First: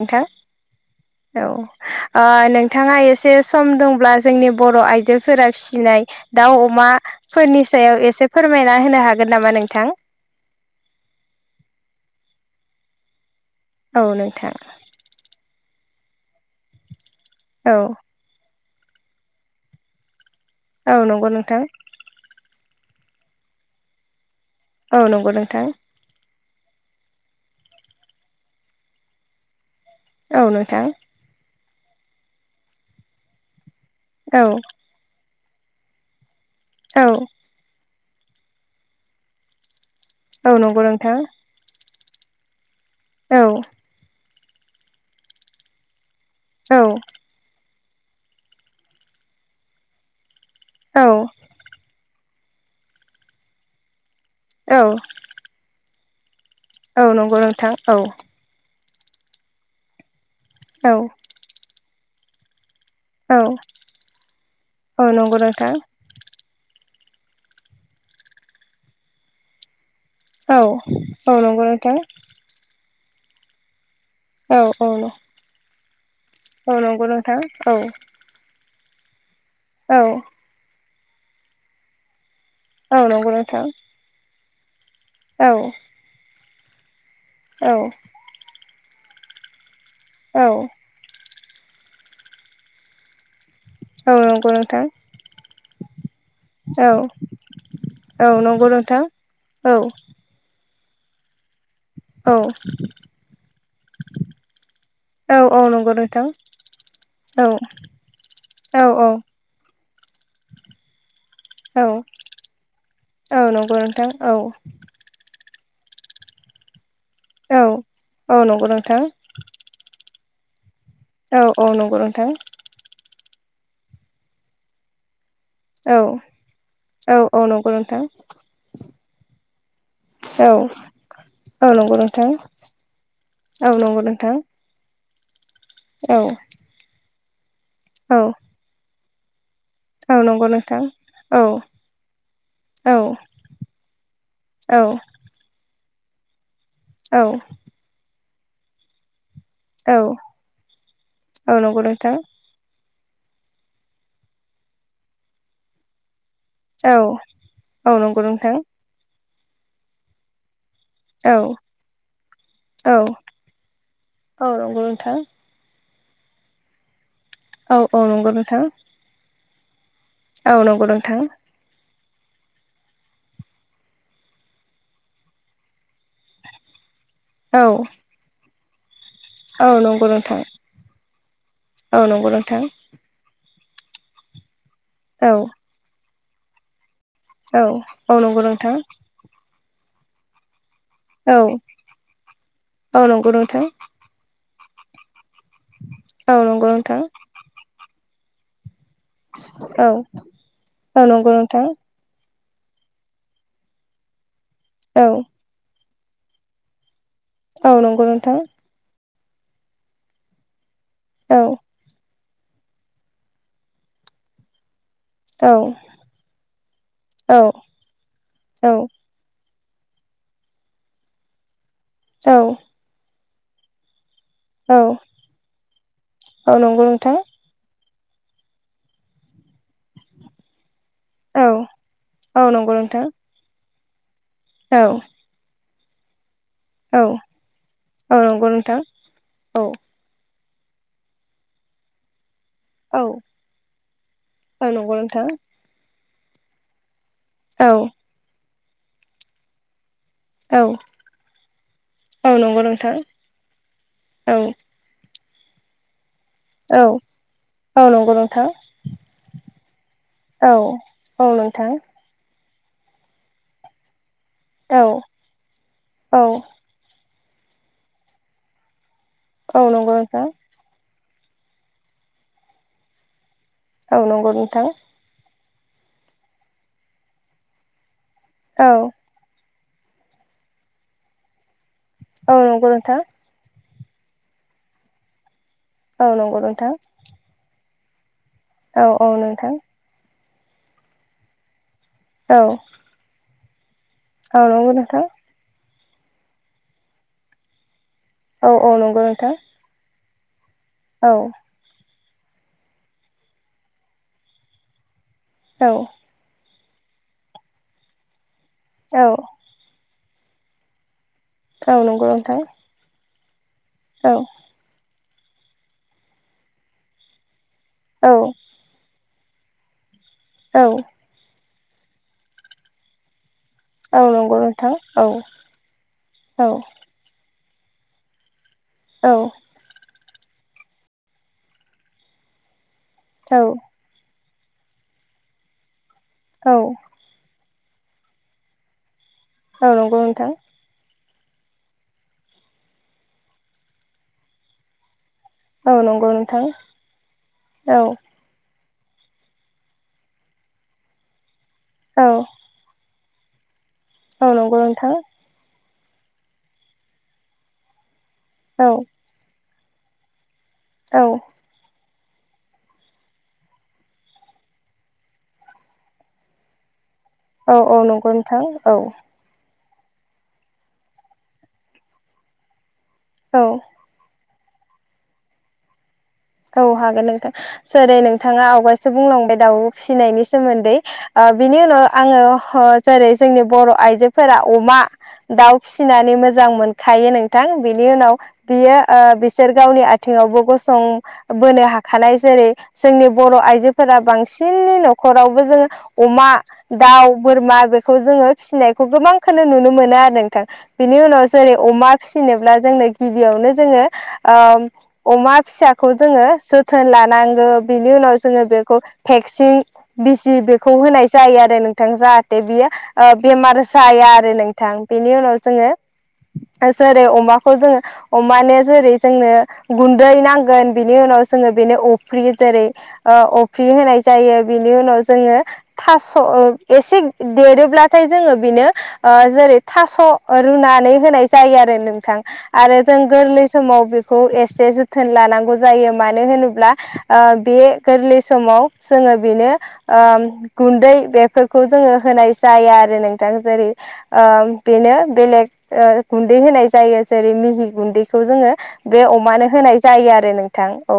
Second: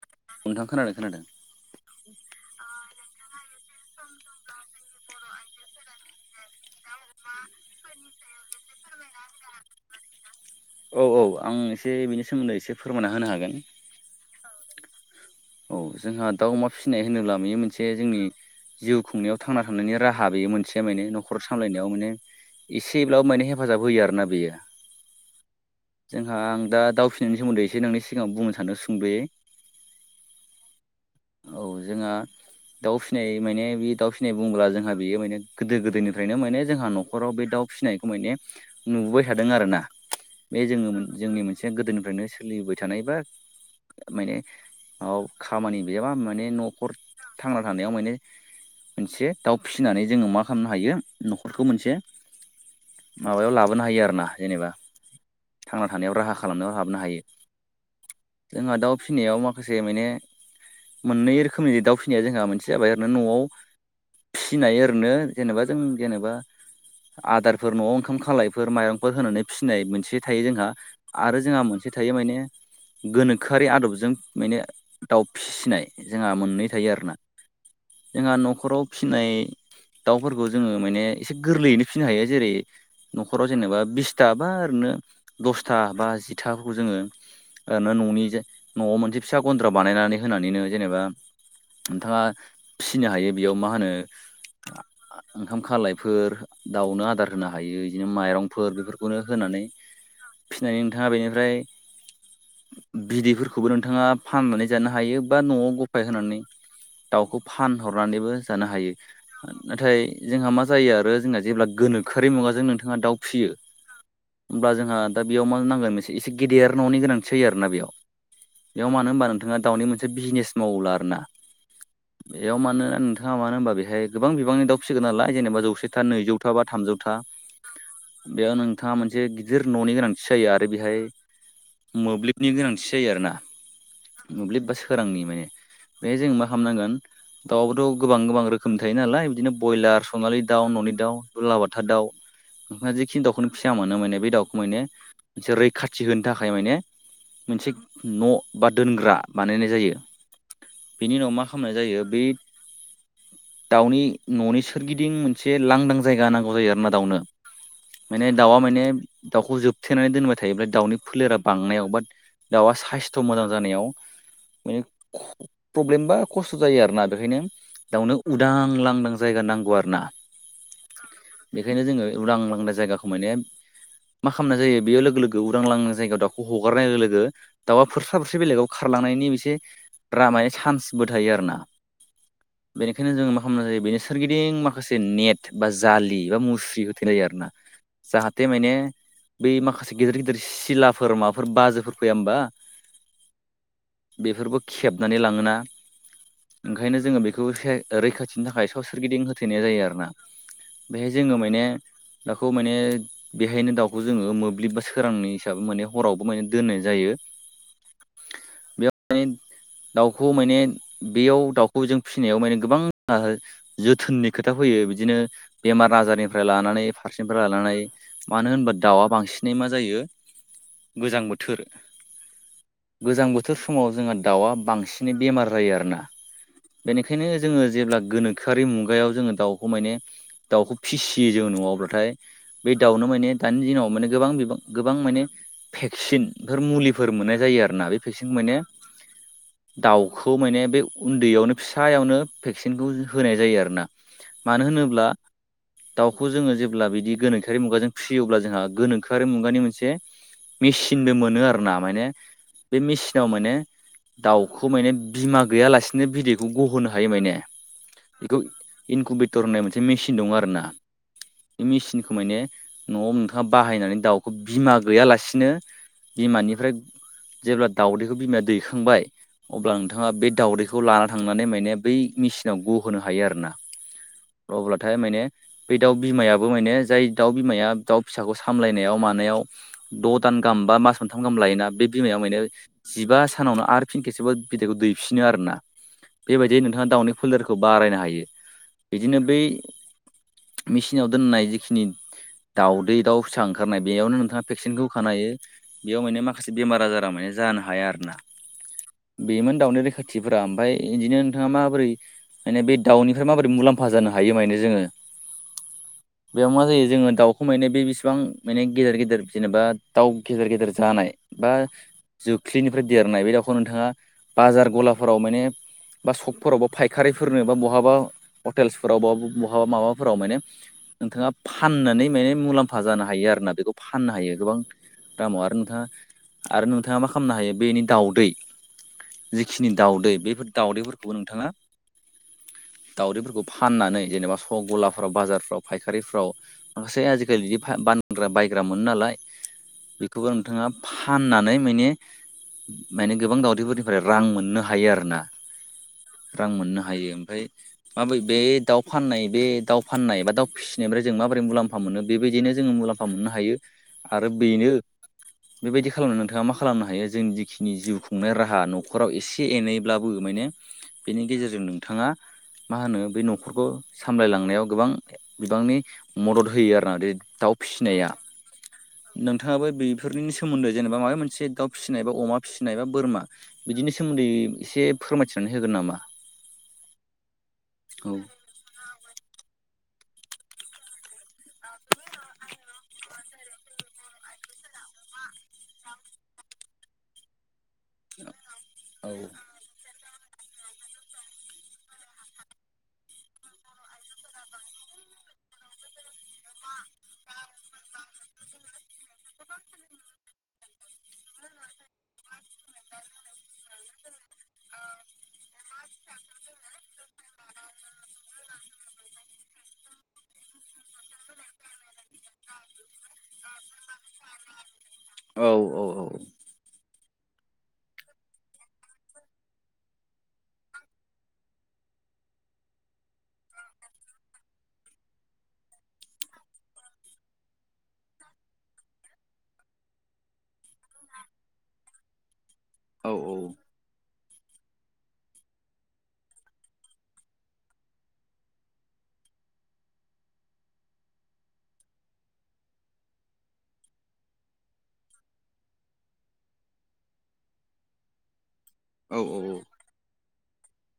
नोंथां खोनादों खोनादों औ। नोंथाङा एसे सम दंब्ला जोंनि बर' आइजोफोरा फिनाय दाउ अमाफोरनि सायाव एसे फोरमायना होनो हागोन नामा नोंथां। औ औ आं एसे बेनि सोमोन्दै एसे फोरमायना होनो हागोन। औ नोंथां। औ जोंहा दाउ अमा फिसिनाय होनोब्ला बेयो औ मोनसे जोंनि‌ जिउ खुंनायाव थांना थानायांनि राहा बेयो मोनसे औ माने नंगौ न'खर नोंथां सामलायनायाव माने एसेब्लाबो माने हेफाजाब होयो आरोना बेयो औ नंगौ नोंथां। जोंहा आं दा दाउिसिनायनि सोमोन्दै एसे नों सिगां बुंनो सानो सुंदुयै औ नोंथां। औ जोंहा दाउ फिसिनाय माने बे दाउ फिनाय औ बोब्ला जोंहा बेयो माने गोदो गोदायनि ओ्रनो माने जोंहा औ न'खराव बे दाउ फिसिनायखौ माने नुबोाय थादों आरोना। औ बे नंगौ जोङो नोंथां जोंनि मोनसे गोदोनिफ्रायनो सोलिबाय थानाय बा औ माने खामानि गैयाबा माने औ न'खर थांना थानायाव माने मोनसे दाउ फिसिनानै जोङो मा खालामनो हायो औ न'खरखौ मोनसे माबायाव लाबोनो हायो आरोोना जेनेबा थांना थानायाव राहा खालाम खालामनायाव हाबनो औ हायो नंगौ नोंथां औ जोंहा दाउ फिसिनायाव माखासे माने औ मोननै रोखोमनि दाउ फिनाया जोंहा मोनसे जाबाय रै औ न'आव फिसिनाय औ ओरैनो नंगौ जेनेबा नोंथां जों जेनेबा आदारफोर न'आव ओंखाम खालायफोर माइरंफोर होनानै फिसिनाय मोनसे थायो औ जोंहा औ आरो जोंहा नंगौ मोनसे नोंथां थायो माने गोनोखोआरि आदबजों माने औ औ दाउ फिसिनाय जोंहा मोननै औ थायो नंगौ आरोना नोंथां औ जोंहा न'खराव फिसिनाय औ दाउफोरखौ जोङो माने एसे गोरलैयैनो फिसिनो हायो जेरै औ नंगौ न'खराव नोंथां जेनेबा बिसथा बा ओरैनो औ दसथा बा जिथाफोरखौ जोङो औ ओरैनो न'नि न'आव मोनसे फिसा गन्द्रा बानायनानै औ होनानैनो जेनेबा नोंथाङा फिनो हायो बेयाव मा होनो औ नंगौ नोंथां ओंखाम खालायफोर औ दाउनो आदार होनो हायो बिदिनो औ नंगौ माइरंफोर नोंथां बेफोरखौनो होनानै औ फिनानै नोंथाङा बेनिफ्राय औ बिदैफोरखौबो नोंथाङा। फाननानै जानो हायो औ बा औ न'आव नंगौ गफाय नोंथां होनानै दाउखौ औ फानहरनानैबो जानो औ हायो नाथाय जोंहा मा जायो आरो जोंना जेब्ला औ गोनोखोआरि मुगाजों नोंथाङा दाउ औ फिसियो नंगौ नोंथां औ होमब्ला जोंहा दा बेयाव मा नांगोन मोनसे एसे गेदेर न'नि गोनांथि जायो औ आरोना बेयाव औ नं बेयाव मानो होनबा नोंथाङा दाउनि मोनसे बिजनेस मावोब्ला आरोना औ औ नंगौ नोंथां बेयाव मानोना नोंथां थाङा मानो होमबा बेहाय गोबां बिबांनि दाउ फिसिगोन नालाय जेनबा जौ खौ औ सेथा नैजौथा बा थामजौथा औ औ नंगौ नोंथां बेयाव नों नोंथाङा मोनसे गिदिर न'नि गोनांथि जायो औ आरो बेहाय औ नंगौ नोंथां मोब्लिबनि गोनांथि जायो आरो ना। औ नंगौ। नोंथां मोब्लिब बा सोरांनि माने बे औ जों मा खालामनांगोन दाउआबोथ' औ गोबां गोबां रोखोम रोखोम थायो नालाय बिदिनो ब्यलार औ सनालि नंगौ दाउ नोंथां न'नि दाउ औ दुलाबाथा दाउ ओम औ ज जिखिनि दाउखौनो फिसिया मोनो माने बे दाउखौ औ माने मोनसे रैखाथि होनो थाखाय माने औ मोनसे न' बा दोनग्रा बानायनाय जायो बेनि उनाव मा औ खालामनाय नंगौ जायो नोंथां बे दाउनि न'नि सोरगिदिं मोनसे एसे लांदां जायगा होनांगौ जायो आरोना औ दाउनो औ नंगौ माने दाउआ नोंथां माने दाउखौ जोबथेनानै दोनबाय थायोब्ला दाउनि औ फोलेरा बांनायाव बा दाउआ औ साइस्थ मोजां जानायाव औ माने नंगौ नोंथां प्रब्लेम बा खस्थ' जायो आरोना बेखायनो औ औ दाउनो नंगौ नोंथां उदां लांदां जायगा नांगौ आरो ना। औ नंगौ नोंथां। बेखायनो जोङो उदां लांदा जायगाखौ माने मा खालामनाय जायो बे लोगो लोगो उदांलां जायगायाव दाउखौ हगारनाय लोगो लोगो औ बरसा बरसे बेलेगाव खारलांनायनि एसे औ नंगौ द्रा नोंथां माने चान्सबो थायो आरो ना औ नंगौ नोंथां बेनि बेखायनो जोङो मा खालामनाय जायो बेनो सोरगिदिं माखासे औ नेट बा जाालि बा मुस्रि थिनाय आरना औ औ नंगौ जाहाथे‌ माने नोंथां बै माखासे गिदिर गिदिर सिलाफोर औ माबाफोर बाजोफोर फैया होमबा औ नंगौ नोंथां बेफोरखौ खेबनानै लाङोना औ नंगौ नोंथां ओंखायनो जोङो बेखौ खेर रैखाथिनि थाखाय याव सोरगिदिं होथेनाय जायो औ आरो ना औ बेहाय नंगौ जोङो माने नोंथां दाखौ माने बेहायनो दाउखौ जोङो मोब्लिब बा औ सोरांनि साबो माने हरावबो माने दोननाय जायो। औ नंगौ नोंथां बेयाव माने दाउखौ माने औ बेयाव दाउ खौ जों फिसिनायाव माने गोबां जोथोननि खोथा फैयो बिदिनो औ बेमार आजारनिफ्राय लानानै औ फारसेनिफ्राय लानानै मानो होनबा औ दाउआ बांसिन नै मा जायो गोजां बोथोर औ गोजां बोथोर समाव जोंहा दाउआ औ बांसिनै बेमार जायो आरोना औ नंगौ नोंथां बेनिखायनो जोङो जेब्ला गोनोखोआरि मुगायाव जोङो दाउखौ माने दाउखौ फिसियो जों औ न'आव अब्लाथाय औ बे नंगौ नोंथां दाउनो माने दानि दिनाव माने गोबां बिबां औ गोबां माने भेक्सिन बेफोर औ मुलिफोर मोननाय जायो आर ना औ भेसें नंगौ माने नोंथां औ दाउखौ माने बे उन्दैयावनो फिसायावनो भेक्सिनखौ औ होनाय जायो आरोना मानो औ नंगौ होनोब्ला नोंथां दाउखौ जोङो जेब्ला बिदि गोनोखोआि औ मुगाजों फिसियोब्ला जोंहा गोनोखोआरि मुगानि मोनसे औ मेचिनबो मोनो आरो ना माने औ नंगौ बे नोंथां मेसिनाव माने औ दाउखौ माने बिमा गैयालासिनो भिडिअखौ औ गहोननो हायो मान औ नंगौ बेखौ नोंथां इनकम्पिटर होननाय मोनसे मेचिन दं आरो औ ना औ बे नोंथां मेचन खोमैनो न'आव नोंथाङा बाहायनानै दाउखौ बिमा औ गैयालासिनो औ बिमानिफ्राय जेब्ला दाउदैखौ बिमाया दैखांबाय औ अब्ला नंगौ नोंथाङा नोंथां बे दावउदैखौ बेखौ लाना थांनानै माने बै मेसिनाव गहोनो हायो आरोना औ नंगौ नोंथां अब्लाथाय माने बे दाउ बिमायाबो माने जाय दाउ बिमाया दाउ फिसाखौ औ सामलायनायाव मानायाव द' दान गाहाम बा मास मोनथाम गाहाम लायोना बे बिमाया औ माने नंगौ नोंथां जिबा सानावनो आरो फिन खेसेबबो बिदैखौ दैफिनो आरोना औ नंगौ बेबायदि नोंथां नोंथाङा दाउनि फोलेरखौ बारायनो हायो औ औ बिदिनो बै नोंथां मेचिनाव दोननाय जिखिनि औ दाउदै दाउ फिसा ओंख होनाय बेयावनो औ नोंथाङा नंगौ भेक्सिनखौ नोंथां खानायो बेयाव माने माखासे बेमार आजारा माने जानो हाया आरो ना औ औ नंगौ नोंथां दाउनि रैखाथिफोरा ओमफाय औ इदिनो नोंथाङा माबोरै माने बे दाउनिफ्राय माबोरै मुलाम्फा जानो हायो माने जोङो औ बेयाव मा जायो जोङो दाउखौ मनो बे बेसेबां माने गेदेर औ गेदेर जेनेबा दाउ गेदेर गेदेर जानाय बा औ नंगौ नोंथां जोख्लिनिफ्राय देरनाय बे दाउखौ नोंथाङा औ बाजार गलाफोराव माने बा सकफोरावबो फायखारिफोरनो बा बहाबा औ हटेल्सफोराव बा बहाबा माबाफोराव माने औ नोंथाङा फाननानै माने मुलाम्फा जानो हायो आरो ना बेखौ औ फाननो हायो नंगौ गोबां नोंथां औ दामाव आरो नोंथाङा औ आरो नोंथाङा मा खालामनो हायो बेनि दाउदै औ जिखिनि दावदै बेफोर दाउदैफोरखौबो नोंथाङा दावदैफोरखौ फाननानै जेनेबा सग गलाफ्राव बाजारफ्राव फायखारिफ्राव औ मोनसै आजिखालि बिदि बानग्रा बायग्रा मोनो नालाय औ नंगौ बेखौबो नोंथां नोंथाङा फाननानै माने माने गोबां दावदैफोरनिफ्राय रां मोननो हायो आरो ना। औ नंगौ नोंथां रां मोननो हायो ओमफाय औ माबै बे दाउ फाननाय बे दाउ फाननाय बा फिसिनायनिफ्राय जों माबोरै मुलाम्फा मोनो औ बेबायदिनो जोङो मुलाम्फा मोननो हायो। आरो औ नंगौ बेनो नोंथां बेबायदि खालामनानै नोंथाङा मा खालामनो हायो जोंनि जिखिनि जिउ खुंनाय राहा औ न'ख राव एसे एनैब्लाबो माने औ बेनि गेजेरजों नोंथाङा मा होनो बे न'खरखौ सामलायलांनायाव गोबां बिबांनि मदद होयो आरोना बे दाउ औ फिसिनाया नंगौ नोंथां औ नोंथाङाबो बे फोरनि सोमोन्दै जेनेबा माबा मोनसे दाउ फिसिनाय बा अमा फिसिनाय बा बोरमा औ बिदिनि सोमोन्दै एसे फोरमायथिनानै होगोन नामा। औ हागोन नोंथां जेरै औ नोंथाङा आवगायासो बुंलांबाय दाउ फिसिनायनि सोमोन्दै आ बिनि उनाव आङो आ जेरै जोंनि बर' आइजोफोरा अमा दाउ फिसिनानै मोजां मोन खायो नोंथां बिनि उनाव बियो ओ बिसोर गावनि आथिंयावबो गसं बोनो हाखानाय जेरै जोंनि बर' आइजोफोरा बांसिननि न'खरावबो जोङो अमा दाउ बोरमा बेखौ जोङो फिसिनायखौ गोबांखौनो नुनो मोनो आरो नोंथां। बिनि उनाव जेरै अमा फिसिनोब्ला जोंनो गिबियावनो जोङो ओ अमा फिसाखौ जोङो जोथोन लानांगौ बिनि उनाव जोङो बेखौ भेक्सिन बिजि बेखौ होनाय जायो आरो नोंथां जाहाथे बियो बेमार जाया आरो नों थां बेनि उनाव औ जोङो जेरै अमाखौ जोङो अमानो जेरै जोंनो गुन्दै नांगोन बिनि उनाव जोङो बेनो अफ्रि जेरै ओ अफ्रि होनाय जायो बिनि उनाव जोङो थास' ओ एसे देरोब्लाथाय जोङो बेनो ओ जेरै थास' ओ रुनानै होनाय जायो आरो नोंथां। आरो जों औ गोरलै समाव बेखौ एसे जोथोन लानांगौ जायो मानो होनोब्ला बे गोरलै समाव जोङो बेनो ओ गुन्दै बेफोरखौ जोङो होनाय जाया आरो नोंथां जेरै ओ बेनो बेलेग ओ गुन्दै होनाय जायो जेरै मिहि गुन्दैखौ जोङो बे औ अमानो होनाय जायो आरो नोंथां औ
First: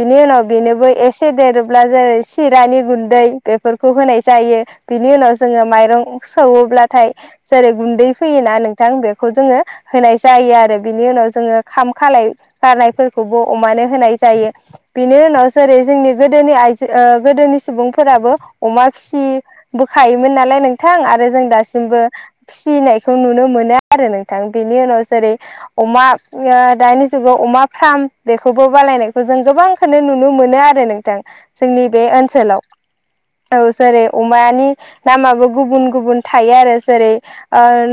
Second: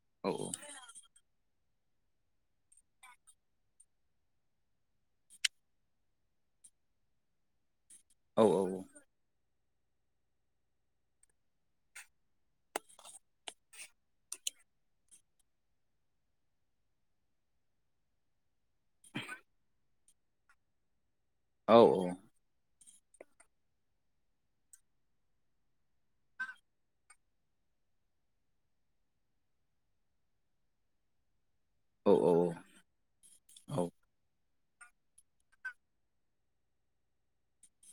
बिनि औ उनाव बेनोबो एसे एसे देरोब्ला जेरै सिरानि गुन्दै बेफोरखौ होनाय जायो। बिनि उनाव जोङो माइरं सौयोब्लाथाय जेरै गुन्दै औ फैयोना नोंथां बेखौ जोङो होनाय जायो आरो बिनि उनाव जोङो खाम खालाय गारनायफोरखौबो अमानो होनाय जायो। बिनि उनाव जेरै जोंनि गोदोनि आइजो गोदोनि सुबुंफोराबो अमा फिसि बोखायोमोन नालाय नोंथां आरो जों औ दासिमबो फिसिनायखौ नुनो मोनो आरो नोंथां बेनि उनाव जेरै अमा ओ दानि जुगाव अमा फार्म बेखौ बालायनायखौ जों गोबांखौनो नुनो मोनो आरो नोंथां जोंनि बे ओनसोलाव। औ जेरै अमानि नामाबो गुबुन गुबुन थायो आरो जेरै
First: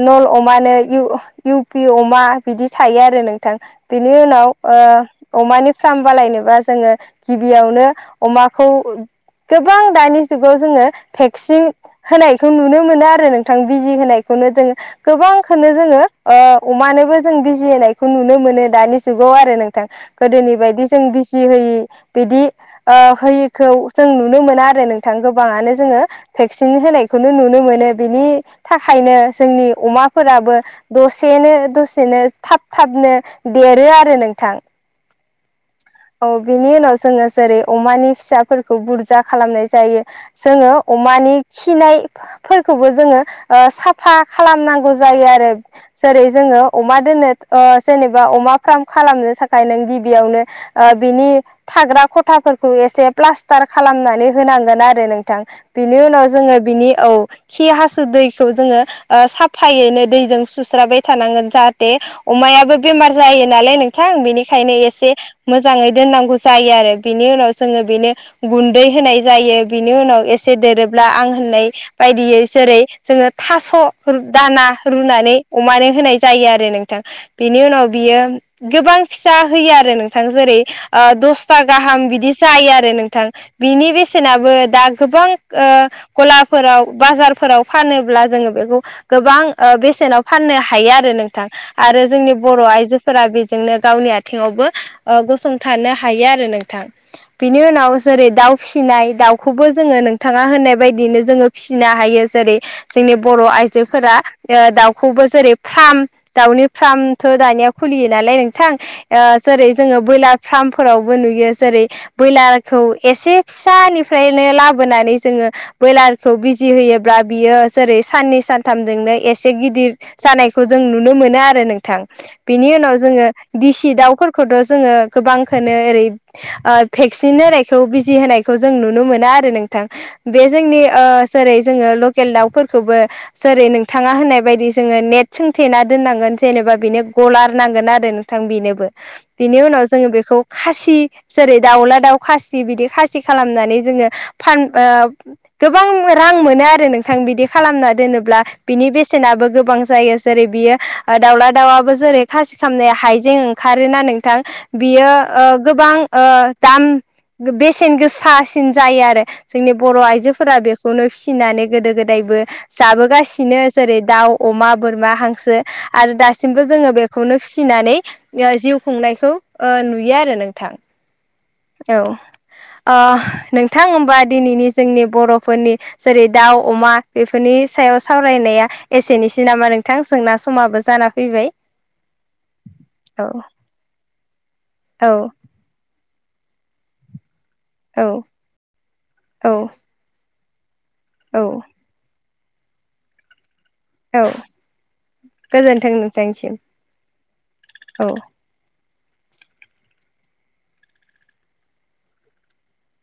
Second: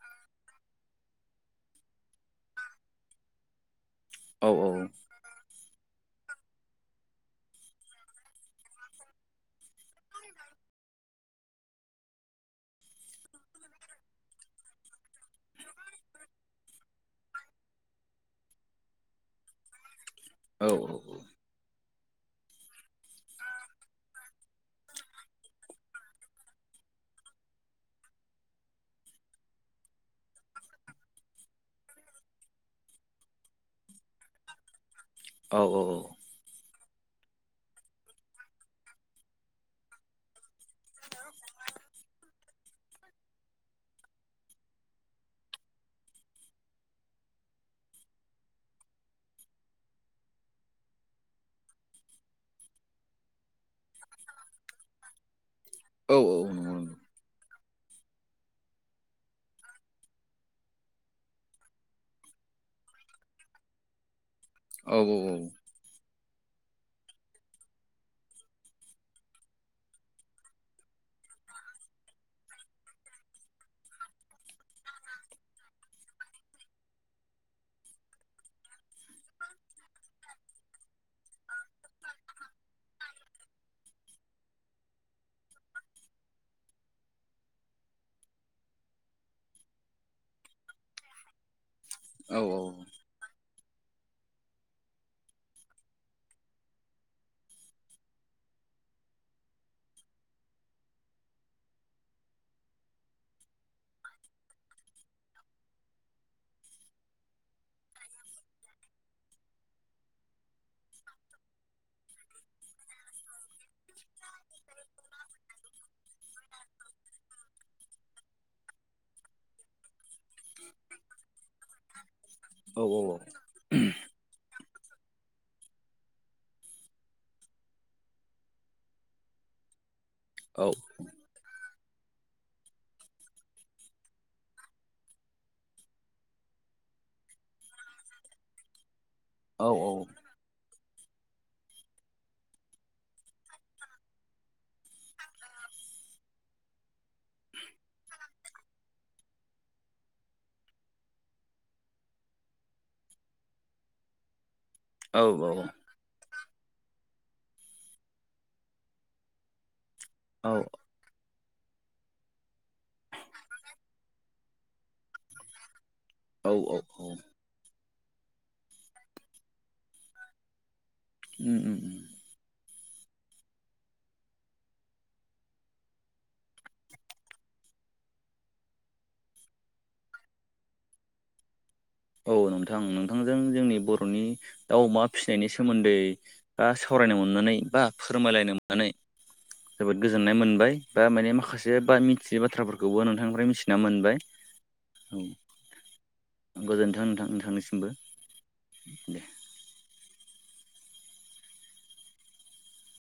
नल अमानो इउ पि अमा बिदि थायो आरो नोंथां। बिनि उनाव ओ अमानि फार्म बालायनोबा जोङो गिबियावनो अमाखौ गोबां दानि जुगाव जोङो भेक्सिन होनायखौ नुनो मोनो आरो नोंथां बिजि होनायखौनो जोङो गोबांखौनो जोङो ओ अमानोबो जों बिजिायखौ नुनो मोनो दानि जुगाव आरो नोंथां। गोदोनि बायदि जों बिजि होयि बिदि ओ होयिखौ जों नुनो मोना आरो नोंथां गोबाङानो जोङो भेक्सिन होनायखौनो नुनो मोनो बिनि थाखायनो जोंनि अमाफोराबो दसेनो दसेनो थाब थाबनो देरो आरो नोंथां। औ औ औ बिनि उनाव जोङो जेरै अमानि फिसाफोरखौ बुरजा खालामनाय जायो जोङो अमानि खिनाय फोरखौबो जोङो साफा खालामनांगौ जायो आरो जेरै जोङो अमा दोननो जेनेबा अमा फार्म खालामनो थाखाय नों गिबियावनो बिनि थाग्रा खथाफोरखौ एसे प्लास्टार खालामनानै होनांगोन आरो नोंथां बिनि उनाव जोङो बिनि औ खि हासु दैखौ जोङो साफायैनो दैजों सुस्राबाय थानांगोन जाहाथे अमायाबो बेमार जायो नालाय नोंथां बेनिखायनो नंगौ औ एसे मोजाङै दोननांगौ जायो आरो बिनि उनाव जोङो बेनो गुन्दै होनाय जायो बिनि उनाव एसे देरोब्ला आं होननाय बायदियै जेरै जोङो थास' दाना रुनानै अमानो होनाय जायो आरो नोंथां बिनि उनाव बियो गोबां फिसा होयो आरो नों नोंथां जेरै दसथा गाहाम बिदि जायो आरो नोंथां बिनि बेसेनाबो दा गोबां गलाफोराव बाजारफोराव फानोब्ला जोङो बेखौ गोबां बेसेनाव फाननो हायो आरो नोंथां आरो जोंनि बर' आइजोफोरा बेजोंनो गावनि आयथिंआव बो गसंथानो हायो आरो नोंथां बिनि उनाव जेरै दाउ फिसिनाय दाउखौबो जोङो नोंथाङा होनाय बायदिनो जोङो फिसिनो हायो जेरै जोंनि बर' आइजोफोरा दाउखौबो जेरै फार्म दाउनि फार्मथ' दानिया खुलियो नालाय नोंथां जेरै जोङो ब्रयलार फार्मफोरावबो नुयो जेरै ब्रयलारखौ एसे फिसानिफ्रायनो लाबोनानै जोङो ब्रयलारखौ बिजि होयोब्ला बियो जेरै साननै सानथामजोंनो एसे गिदिर जानायखौ जों नुनो मोनो आरो नोंथां बेनि उनाव जोङो दिसि दाउफोरखौ खौथ' जोङो गोबांखौनो ओरै भेक्सिन होनायखौ बिजि होनायखौ जों नुनो मोना आरो नोंथां बे जोंनि आ जेरै जोङो लकेल दाउफोरखौबो जेरै नोंथाङा होननाय बायदि जोङो नेट सोंथेना दोननांगोन जेनेबा बेनो गलार नांगोन आरो थां बेनोबो बिनि उनाव जोङो बेखौ खासि जेरै दाउला दाउ खासि बिदि खासि खालामनानै जोङो फान गोबां रां मोनो आरो नोंथां बिदि खालामना दोनोब्ला बिनि बेसेनाबो गोबां जायो जेरै बियो दाउला दाउाबबो जेरै खासि खालामामनाय हाइजें खारोना नोंथां बियो गोबां दाम बेसेन गोसासिन जायो आरो जोंनि बर' औ आइजोफोरा बेखौ खौनो फिसिनानै गोदो गोदायबो जाबोगासिनो जेरै दाउ अमा बोरमा हांसो आरो औ दासिमबो औ जोङो बेखौनो फिसिनानै जिउ संनायखौ नुयो आरो नोंथां उम उम औ नोंथां होनबा दिनैनि जोंनि बर'फोरनि जेरै दाउ अमा बेफोरनि सायाव सावरायनाया एसेनोसै नामा नोंथां जोंना समाबो जाना फैबाय औ नोंथां औ नोंथांजों जोंनि बर'नि दाउ अमा औ फिसिनायनि सोमोन्दै बा सावरायनो मोननानै बा औ फोरमायलायनो मोननानै औ जोबोद गोजोननाय मोनबाय दा माने औ माखासे बा मिथियै बाथ्राफोरखौबो नोंथांनिफ्राय मिथिना मोनबाय औ गोजोन्थोंनो गोजोन्थांोंथां नोंथांनिसिमबो दे